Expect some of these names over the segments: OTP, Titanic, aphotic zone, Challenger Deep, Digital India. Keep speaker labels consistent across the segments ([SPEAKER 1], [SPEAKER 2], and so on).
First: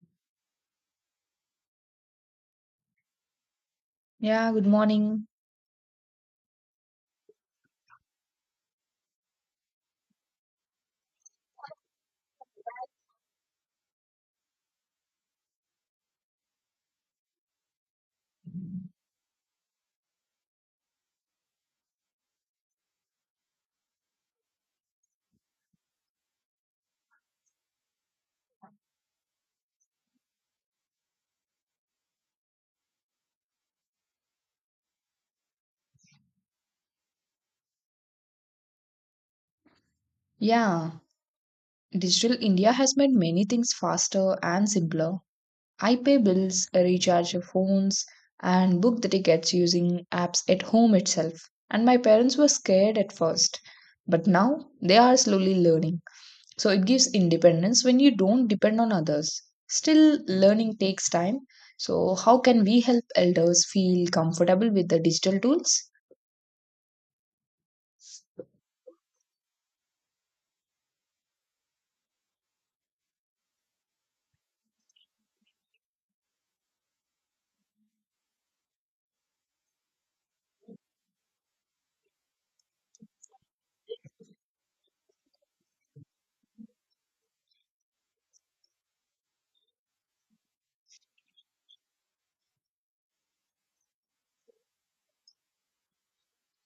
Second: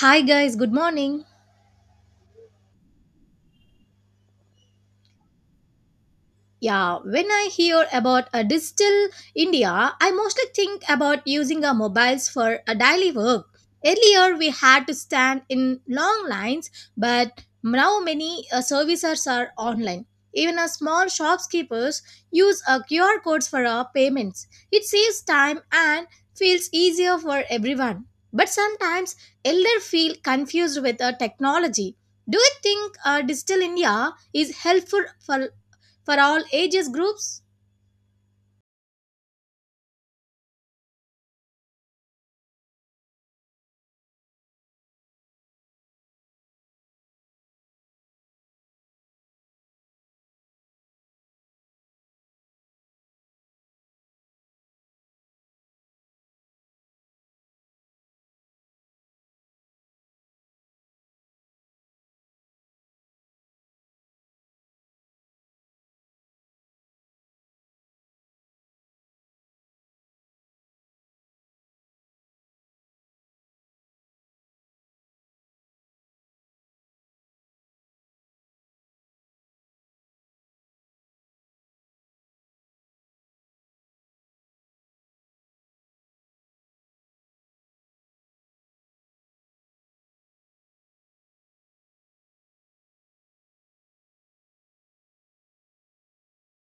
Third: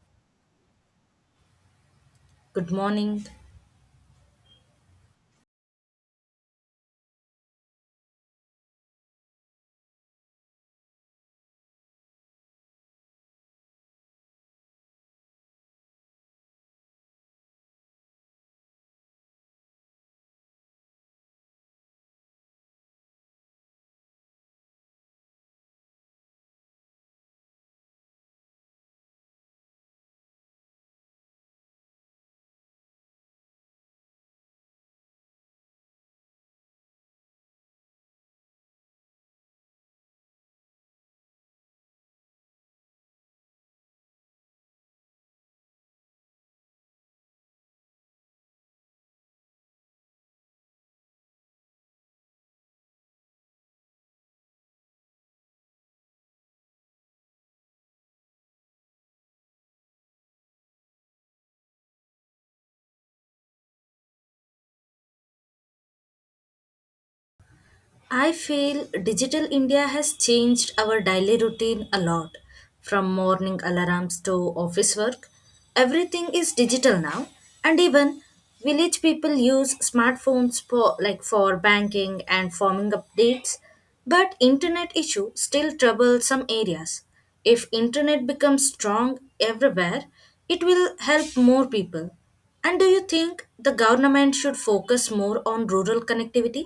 [SPEAKER 1] Hi guys, good morning.
[SPEAKER 2] Good morning.
[SPEAKER 3] Yeah, good morning.
[SPEAKER 1] Yeah, when I hear about a digital India, I mostly think about using our mobiles for a daily work. Earlier, we had to stand in long lines, but now many services are online. Even a small shopkeepers use a QR codes for our payments. It saves time and feels easier for everyone. But sometimes elder feel confused with the technology. Do you think digital India is helpful for all ages groups?
[SPEAKER 3] Yeah, digital India has made many things faster and simpler. I pay bills, recharge your phones, and book the tickets using apps at home itself. And my parents were scared at first, but now they are slowly learning. So it gives independence when you don't depend on others. Still, learning takes time. So, how can we help elders feel comfortable with the digital tools?
[SPEAKER 2] I feel digital India has changed our daily routine a lot. From morning alarms to office work, everything is digital now. And even village people use smartphones for like for banking and farming updates, but internet issue still trouble some areas. If internet becomes strong everywhere, it will help more people. And do you think the government should focus more on rural connectivity?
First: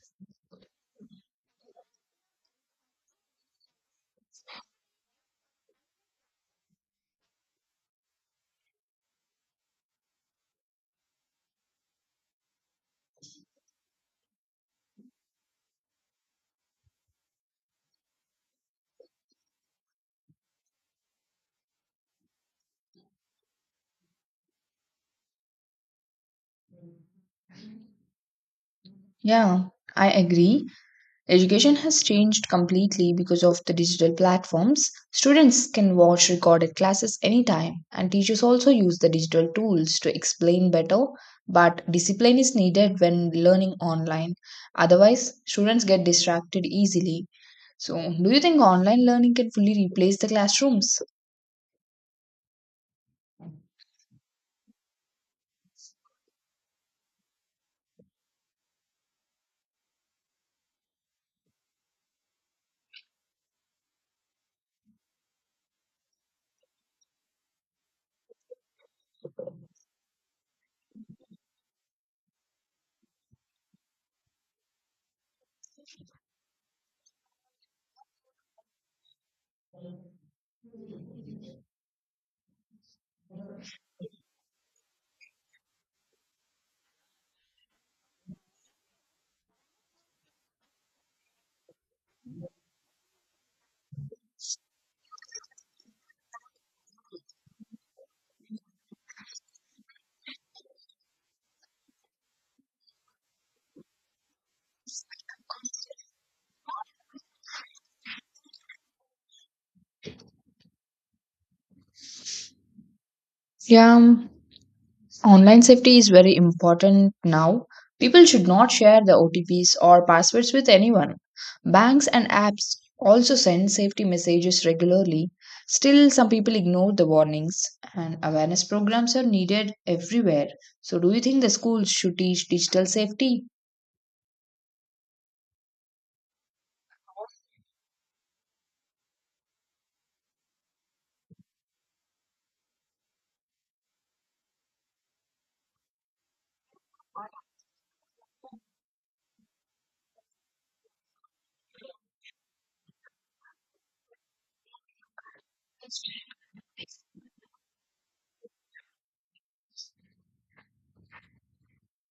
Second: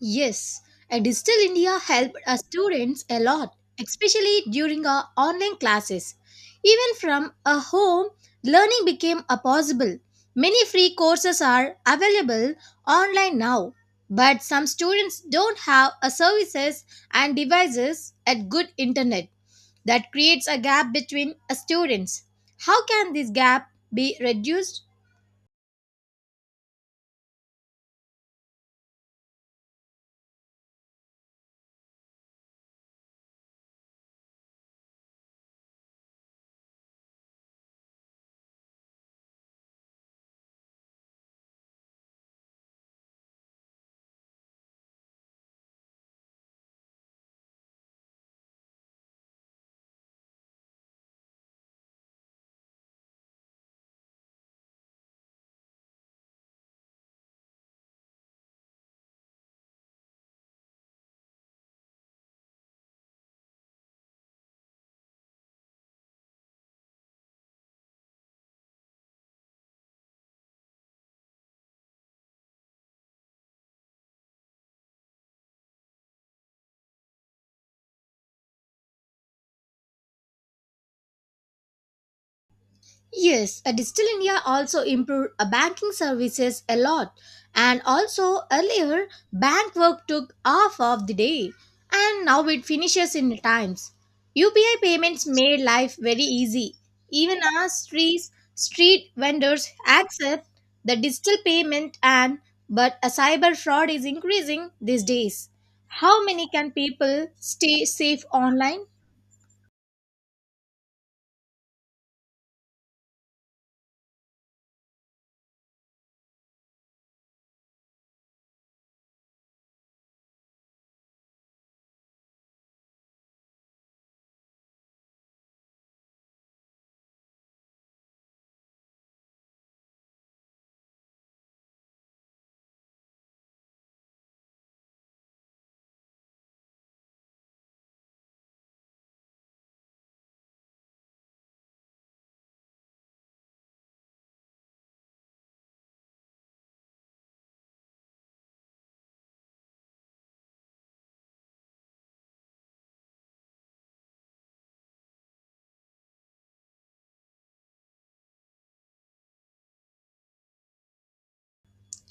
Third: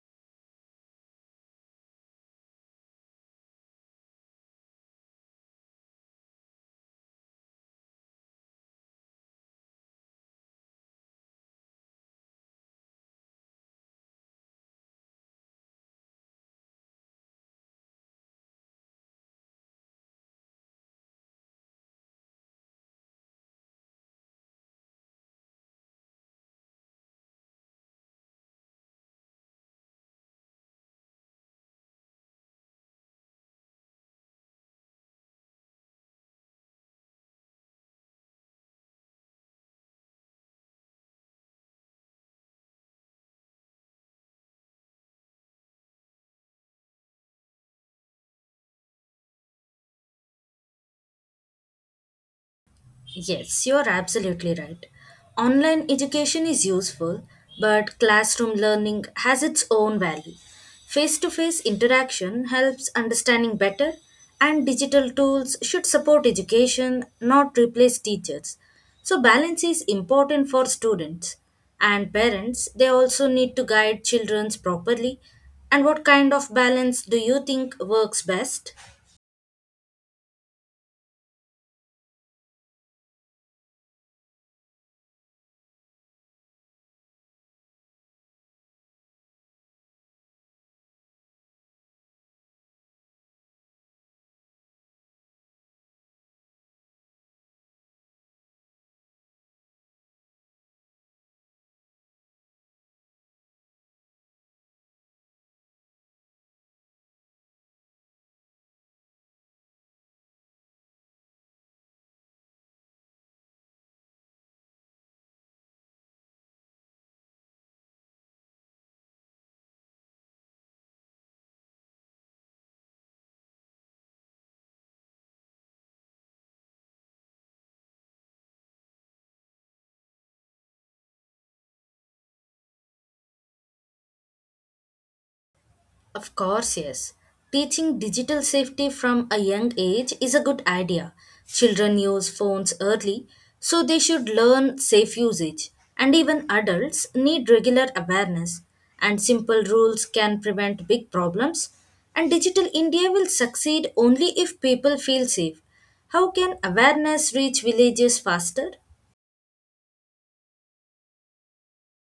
[SPEAKER 1] Yes, and Digital India helped us students a lot, especially during our online classes. Even from a home, learning became a possible. Many free courses are available online now, but some students don't have a services and devices at good internet. That creates a gap between a students. How can this gap be reduced?
[SPEAKER 3] Yeah, I agree. Education has changed completely because of the digital platforms. Students can watch recorded classes anytime, and teachers also use the digital tools to explain better. But discipline is needed when learning online. Otherwise, students get distracted easily. So, do you think online learning can fully replace the classrooms?
[SPEAKER 2] Yes, you are absolutely right. Online education is useful, but classroom learning has its own value. Face to face interaction helps understanding better, and digital tools should support education, not replace teachers. So, balance is important for students and parents. They also need to guide children properly. And what kind of balance do you think works best?
[SPEAKER 1] Yes, a Digital India also improved banking services a lot. And also earlier, bank work took half of the day. And now it finishes in times. UPI payments made life very easy. Even our streets, street vendors accept the digital payment and but a cyber fraud is increasing these days. How many can people stay safe online?
[SPEAKER 3] Yeah, online safety is very important now. People should not share the OTPs or passwords with anyone. Banks and apps also send safety messages regularly. Still, some people ignore the warnings, and awareness programs are needed everywhere. So, do you think the schools should teach digital safety?
[SPEAKER 2] Of course, yes. Teaching digital safety from a young age is a good idea. Children use phones early, so they should learn safe usage. And even adults need regular awareness. And simple rules can prevent big problems. And Digital India will succeed only if people feel safe. How can awareness reach villages faster?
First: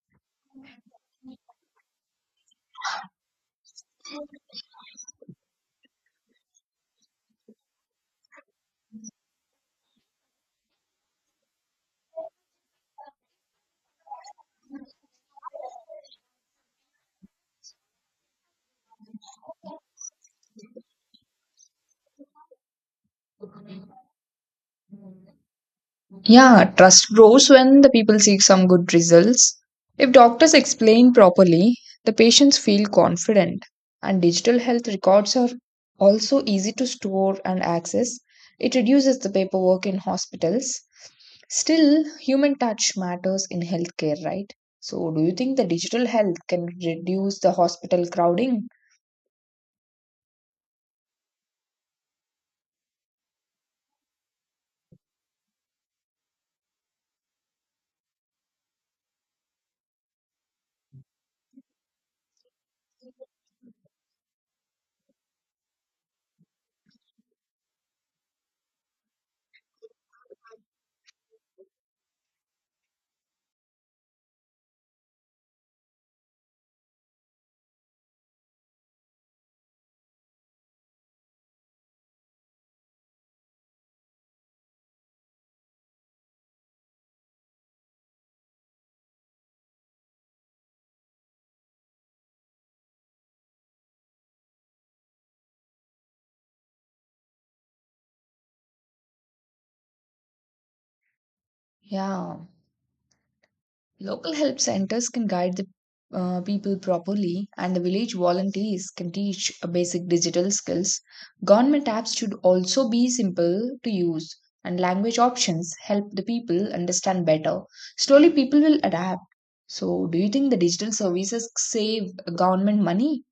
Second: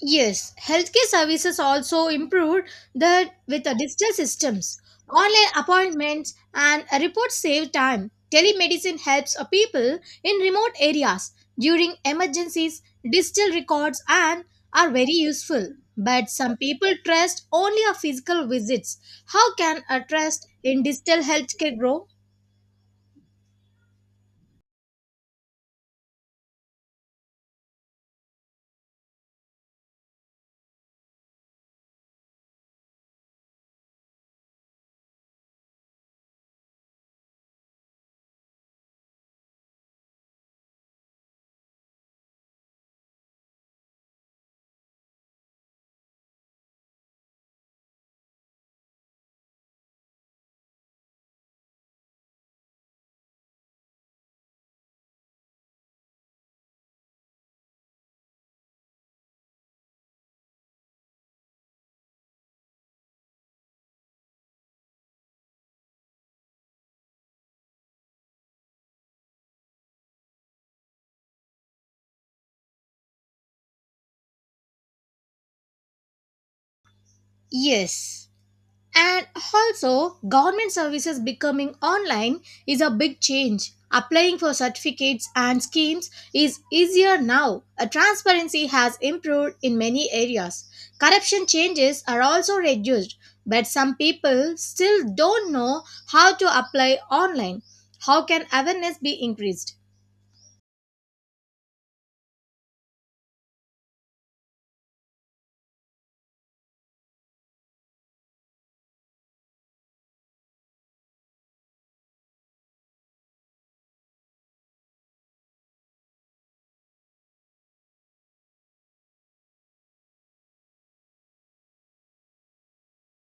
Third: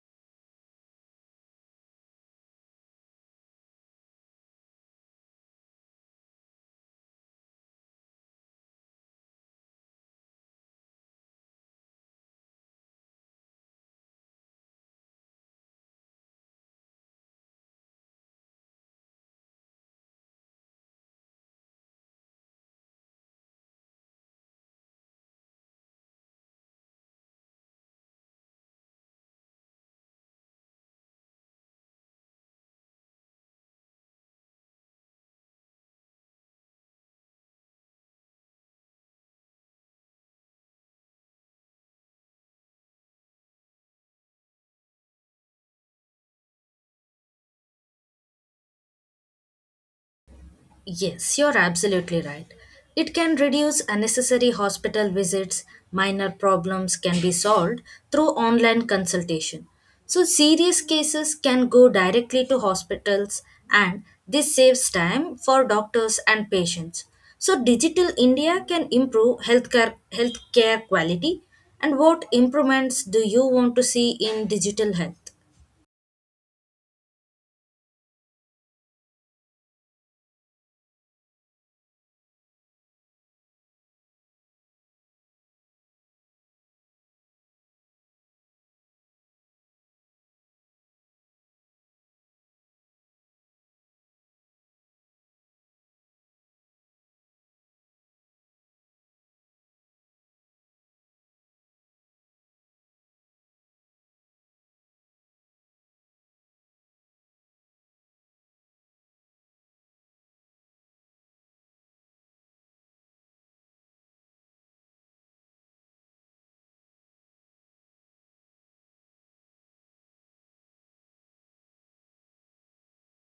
[SPEAKER 1] Yes, healthcare services also improved that with the digital systems. Online appointments and reports save time. Telemedicine helps a people in remote areas during emergencies. Digital records and are very useful. But some people trust only a physical visits. How can a trust in digital healthcare grow?
[SPEAKER 3] Yeah, trust grows when the people seek some good results. If doctors explain properly, the patients feel confident. And digital health records are also easy to store and access. It reduces the paperwork in hospitals. Still, human touch matters in healthcare, right? So, do you think the digital health can reduce the hospital crowding?
[SPEAKER 2] Yes, you're absolutely right. It can reduce unnecessary hospital visits. Minor problems can be solved through online consultation. So, serious cases can go directly to hospitals, and this saves time for doctors and patients. So, Digital India can improve healthcare quality. And what improvements do you want to see in digital health?
[SPEAKER 1] Yes. And also, government services becoming online is a big change. Applying for certificates and schemes is easier now. A transparency has improved in many areas. Corruption changes are also reduced, but some people still don't know how to apply online. How can awareness be increased?
[SPEAKER 3] Yeah. Local help centers can guide the people properly, and the village volunteers can teach basic digital skills. Government apps should also be simple to use, and language options help the people understand better. Slowly, people will adapt. So, do you think the digital services save government money?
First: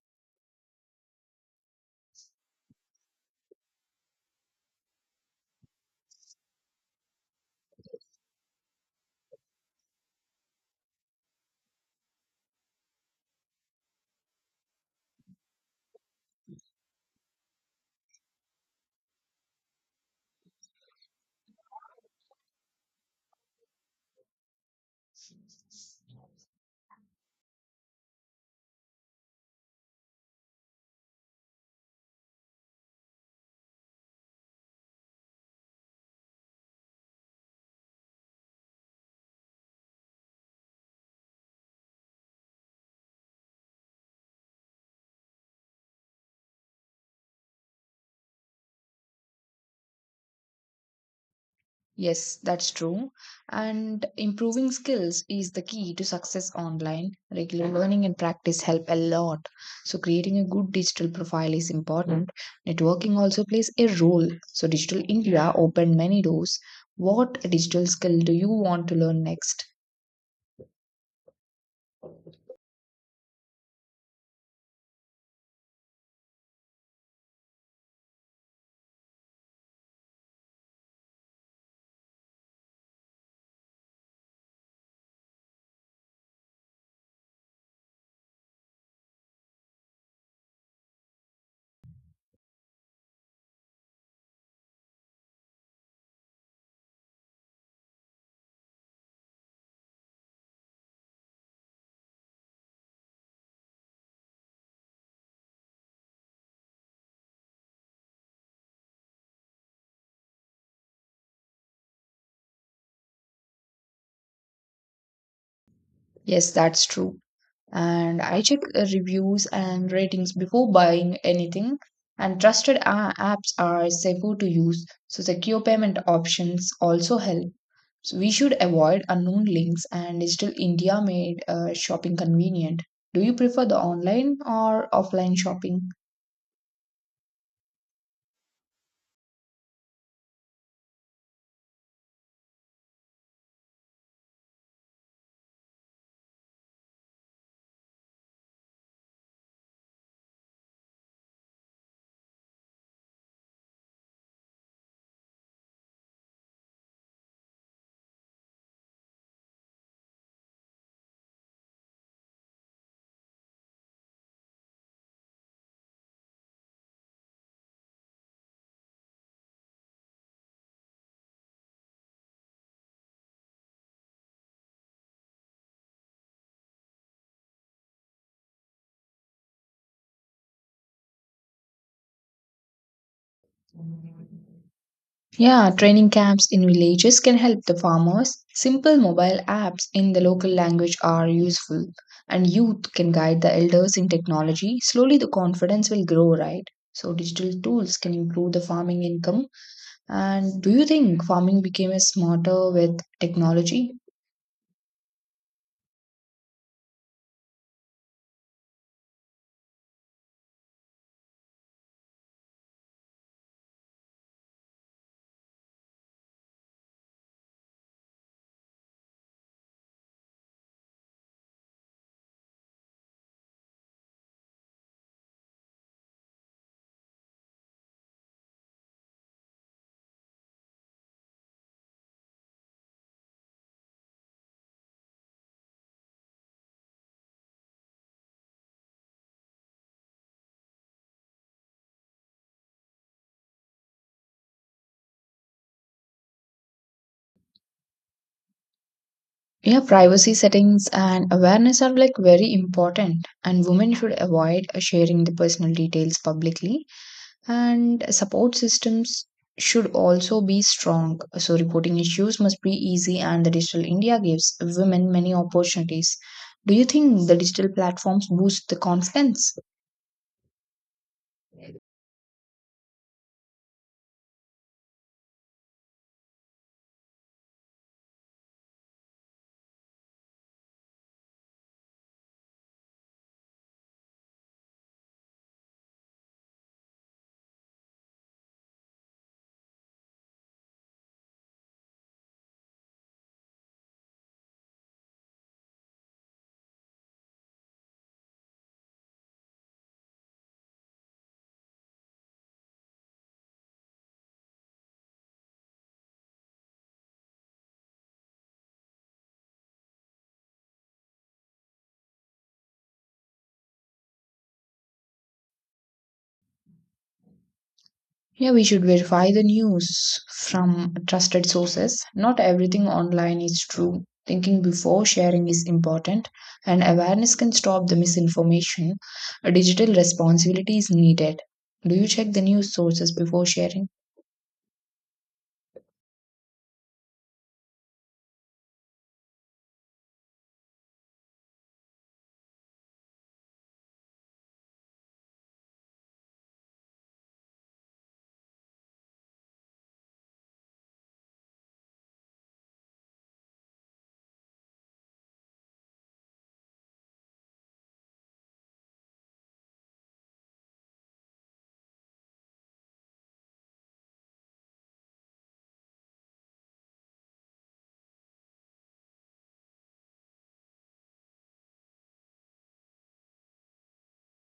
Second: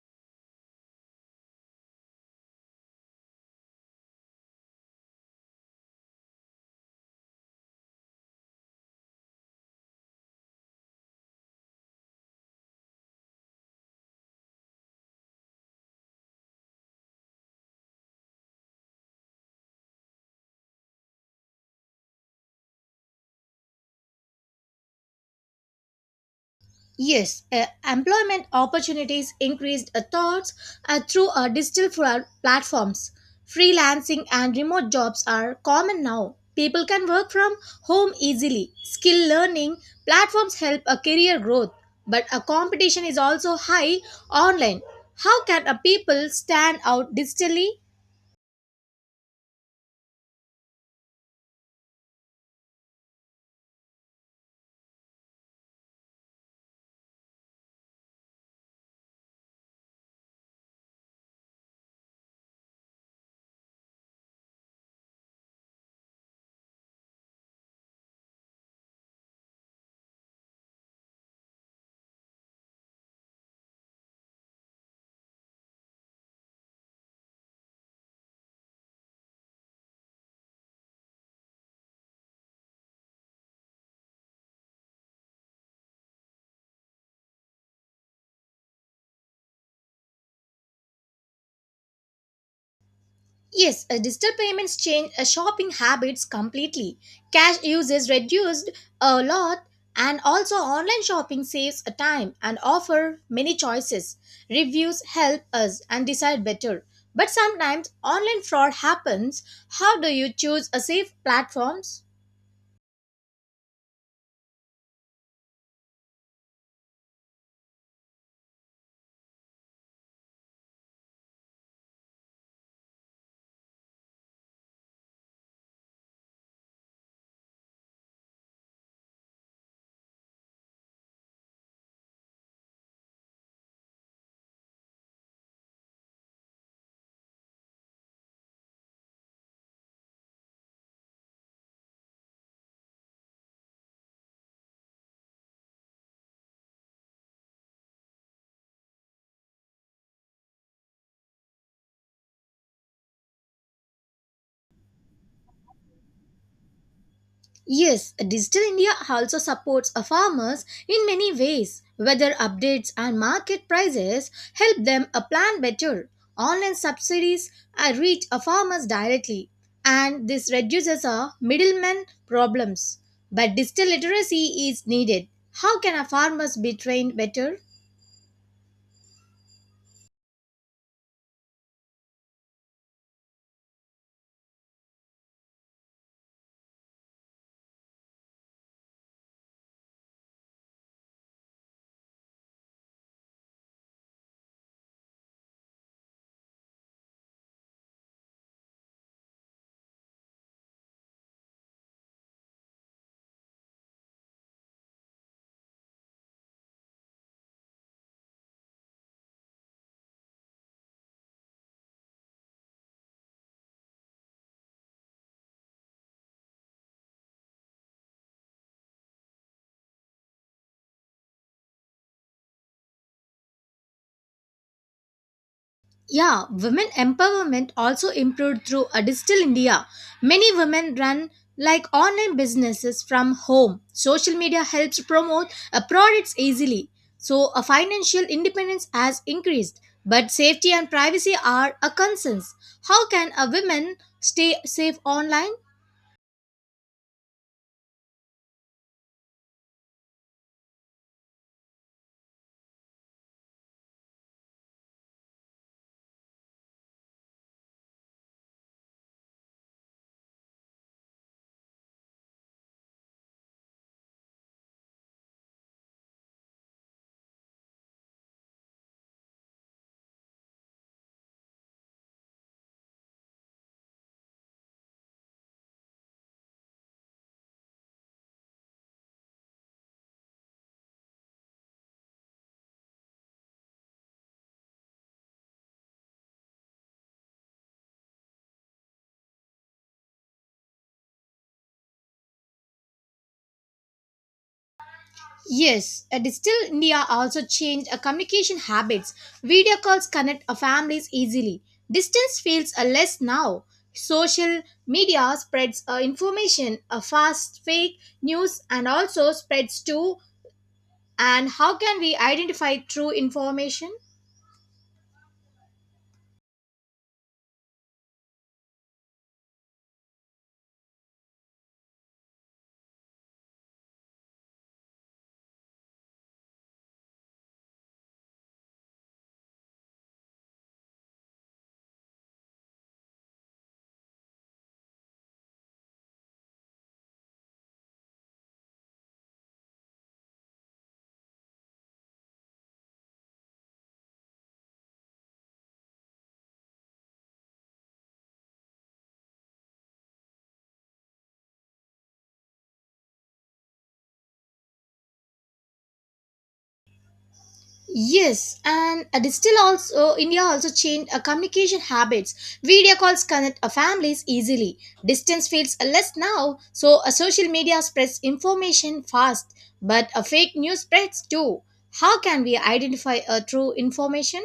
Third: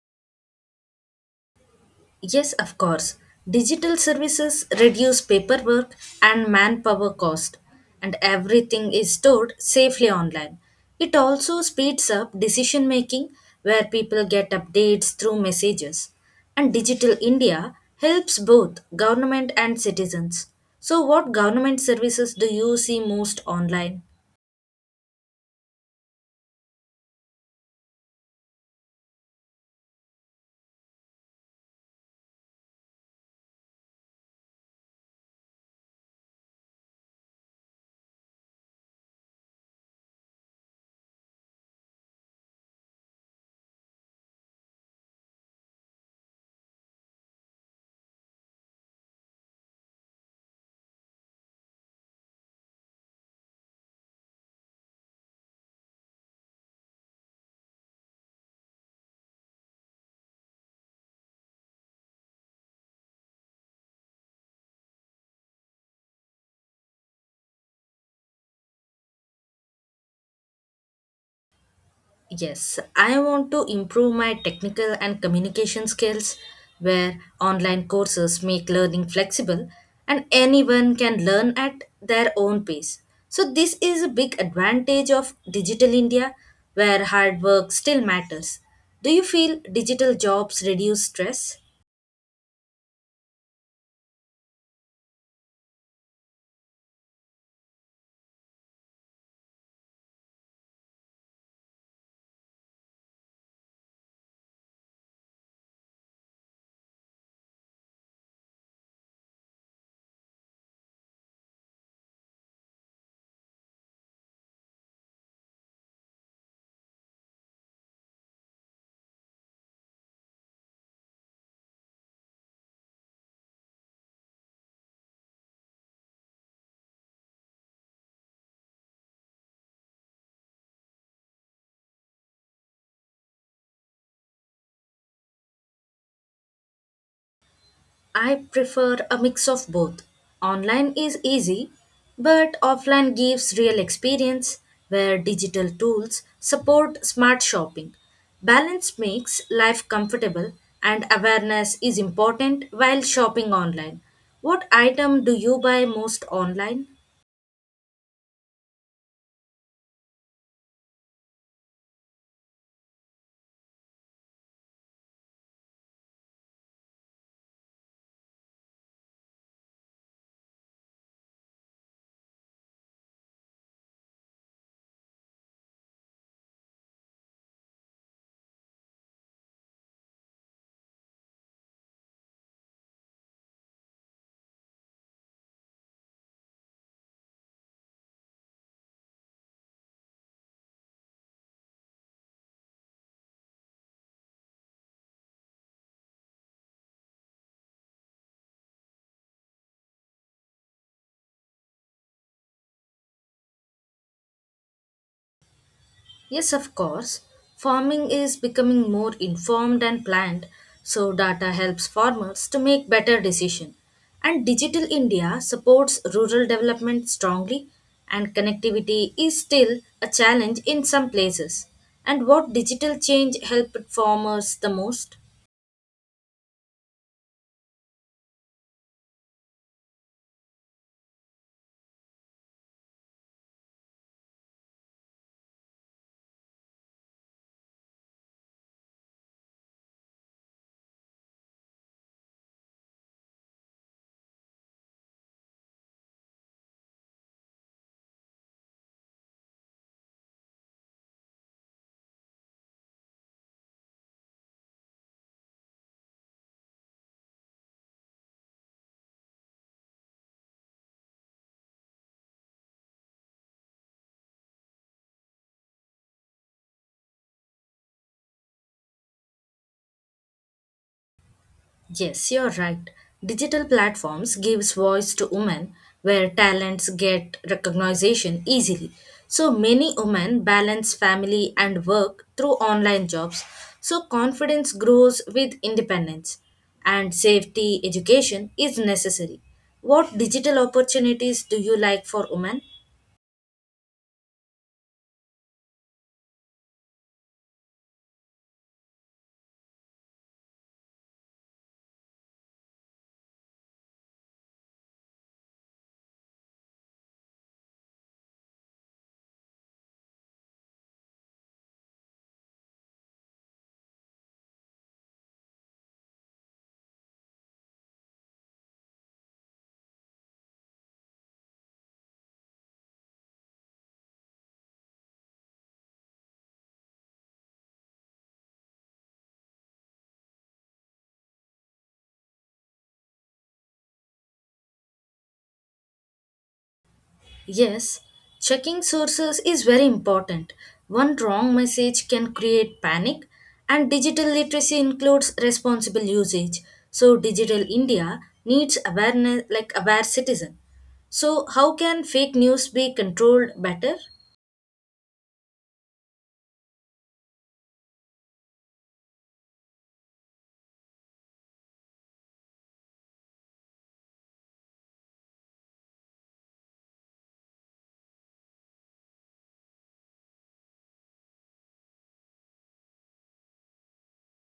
[SPEAKER 2] Yes, of course. Digital services reduce paperwork and manpower cost, and everything is stored safely online. It also speeds up decision making where people get updates through messages. And Digital India helps both government and citizens. So, what government services do you see most online?
[SPEAKER 1] Yes, employment opportunities increased thoughts through digital platforms. Freelancing and remote jobs are common now. People can work from home easily. Skill learning platforms help a career growth, but a competition is also high online. How can a people stand out digitally?
[SPEAKER 3] Yes, that's true. And improving skills is the key to success online. Regular learning and practice help a lot. So, creating a good digital profile is important. Networking also plays a role. So, Digital India opened many doors. What digital skill do you want to learn next?
[SPEAKER 2] Yes, I want to improve my technical and communication skills where online courses make learning flexible and anyone can learn at their own pace. So, this is a big advantage of digital India where hard work still matters. Do you feel digital jobs reduce stress?
[SPEAKER 1] Yes, digital payments change shopping habits completely. Cash use is reduced a lot, and also online shopping saves time and offer many choices. Reviews help us and decide better. But sometimes online fraud happens. How do you choose a safe platforms?
[SPEAKER 3] Yes, that's true. And I check reviews and ratings before buying anything. And trusted apps are safer to use, so secure payment options also help. So we should avoid unknown links and digital India made shopping convenient. Do you prefer the online or offline shopping?
[SPEAKER 2] I prefer a mix of both. Online is easy, but offline gives real experience where digital tools support smart shopping. Balance makes life comfortable and awareness is important while shopping online. What item do you buy most online?
[SPEAKER 1] Yes, Digital India also supports our farmers in many ways. Weather updates and market prices help them plan better. Online subsidies reach our farmers directly, and this reduces our middlemen problems. But digital literacy is needed. How can our farmers be trained better?
[SPEAKER 3] Yeah, training camps in villages can help the farmers. Simple mobile apps in the local language are useful, and youth can guide the elders in technology. Slowly, the confidence will grow, right? So, digital tools can improve the farming income. And do you think farming became a smarter with technology?
[SPEAKER 2] Yes, of course. Farming is becoming more informed and planned, so data helps farmers to make better decisions. And Digital India supports rural development strongly, and connectivity is still a challenge in some places. And what digital change helped farmers the most?
[SPEAKER 1] Yeah, women empowerment also improved through a digital India. Many women run like online businesses from home. Social media helps promote products easily. So, a financial independence has increased, but safety and privacy are a concerns. How can a woman stay safe online?
[SPEAKER 3] Yeah, privacy settings and awareness are like very important, and women should avoid sharing the personal details publicly. And support systems should also be strong. So, reporting issues must be easy, and the Digital India gives women many opportunities. Do you think the digital platforms boost the confidence?
[SPEAKER 2] Yes, you're right. Digital platforms gives voice to women where talents get recognition easily. So many women balance family and work through online jobs. So confidence grows with independence and safety education is necessary. What digital opportunities do you like for women?
[SPEAKER 1] Yes, Digital India also changed communication habits. Video calls connect families easily. Distance feels less now. Social media spreads information, fast fake news, and also spreads too. And how can we identify true information?
[SPEAKER 3] Yeah, we should verify the news from trusted sources. Not everything online is true. Thinking before sharing is important, and awareness can stop the misinformation. A digital responsibility is needed. Do you check the news sources before sharing?
[SPEAKER 2] Yes, checking sources is very important. One wrong message can create panic, and digital literacy includes responsible usage. So, digital India needs awareness like aware citizen. So, how can fake news be controlled better?
[SPEAKER 1] Yes, and this still also India also changed communication habits. Video calls connect families easily. Distance feels less now, so social media spreads information fast, but fake news spreads too. How can we identify a true information?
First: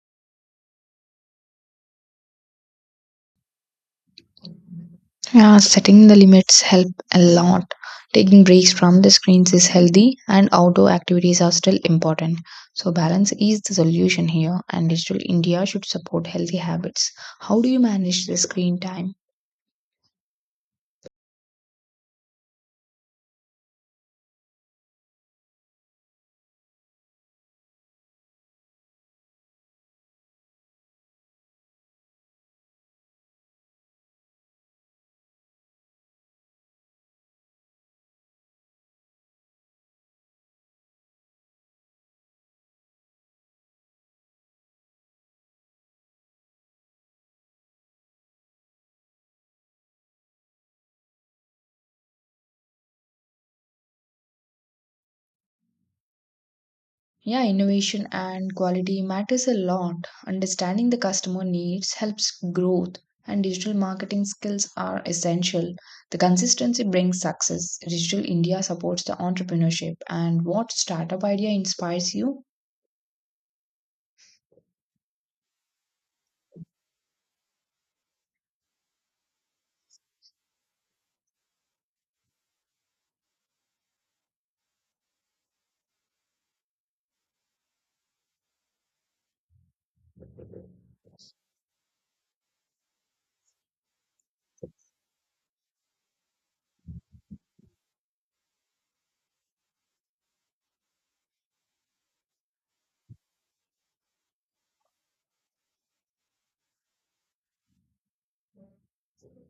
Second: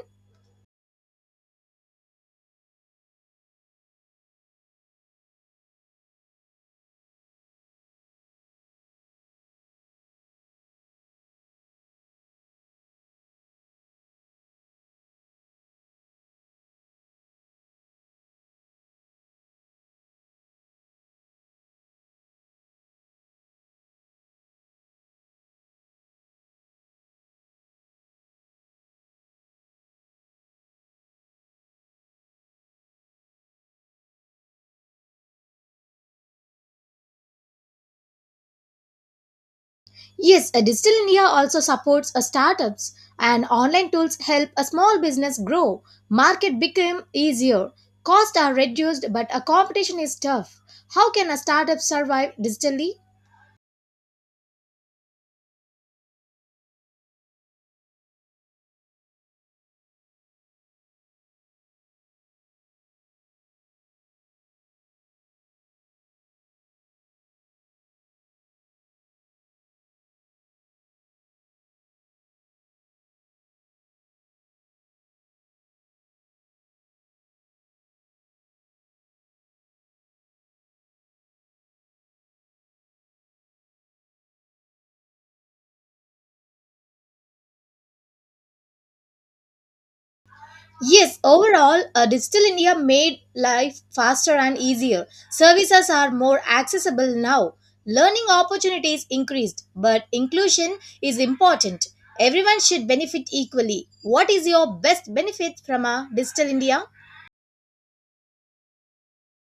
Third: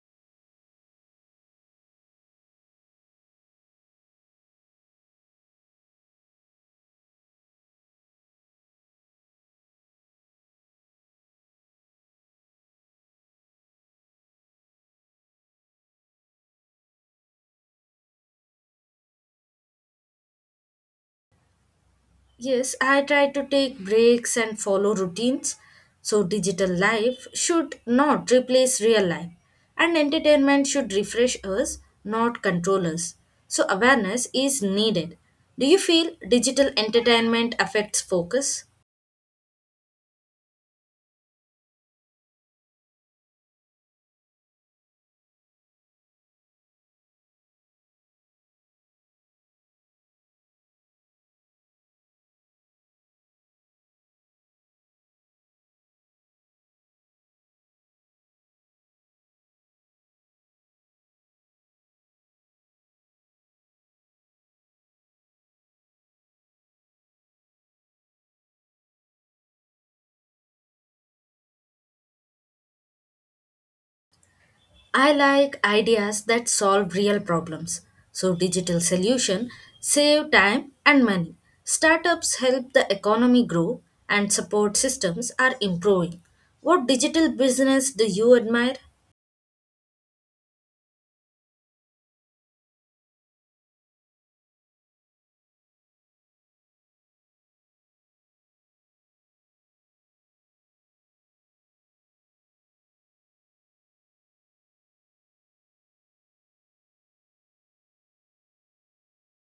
[SPEAKER 3] Yeah, setting the limits help a lot. Taking breaks from the screens is healthy and outdoor activities are still important. So balance is the solution here and digital India should support healthy habits. How do you manage the screen time?
[SPEAKER 2] Yes, I try to take breaks and follow routines. So, digital life should not replace real life, and entertainment should refresh us, not control us. So, awareness is needed. Do you feel digital entertainment affects focus?
[SPEAKER 1] Yes, Digital India also supports startups, and online tools help a small business grow. Market become easier, costs are reduced, but a competition is tough. How can a startup survive digitally?
[SPEAKER 3] Yeah, innovation and quality matters a lot. Understanding the customer needs helps growth and digital marketing skills are essential. The consistency brings success. Digital India supports the entrepreneurship and what startup idea inspires you?
[SPEAKER 2] I like ideas that solve real problems. So digital solution save time and money. Startups help the economy grow and support systems are improving. What digital business do you admire?
[SPEAKER 1] Yes, overall, Digital India made life faster and easier. Services are more accessible now. Learning opportunities increased, but inclusion is important. Everyone should benefit equally. What is your best benefit from Digital India?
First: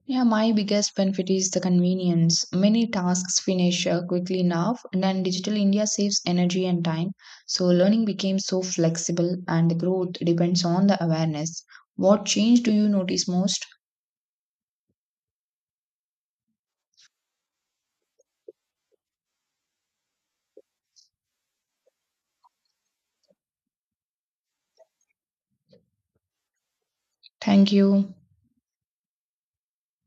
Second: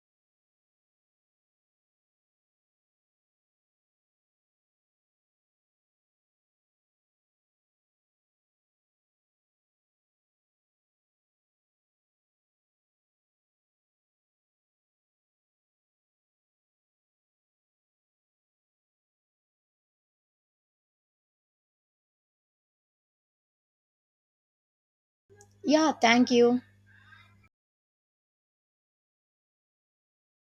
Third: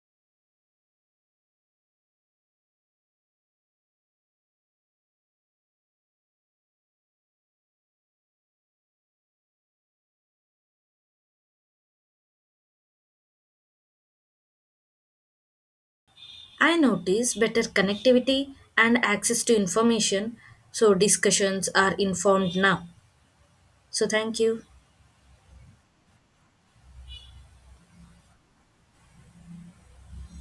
[SPEAKER 3] Yeah, my biggest benefit is the convenience. Many tasks finish quickly now, and then Digital India saves energy and time. So, learning became so flexible, and the growth depends on the awareness. What change do you notice most?
[SPEAKER 2] I notice better connectivity and access to information so discussions are informed now. So thank you.
[SPEAKER 1] Yeah, thank you.
[SPEAKER 3] Thank you.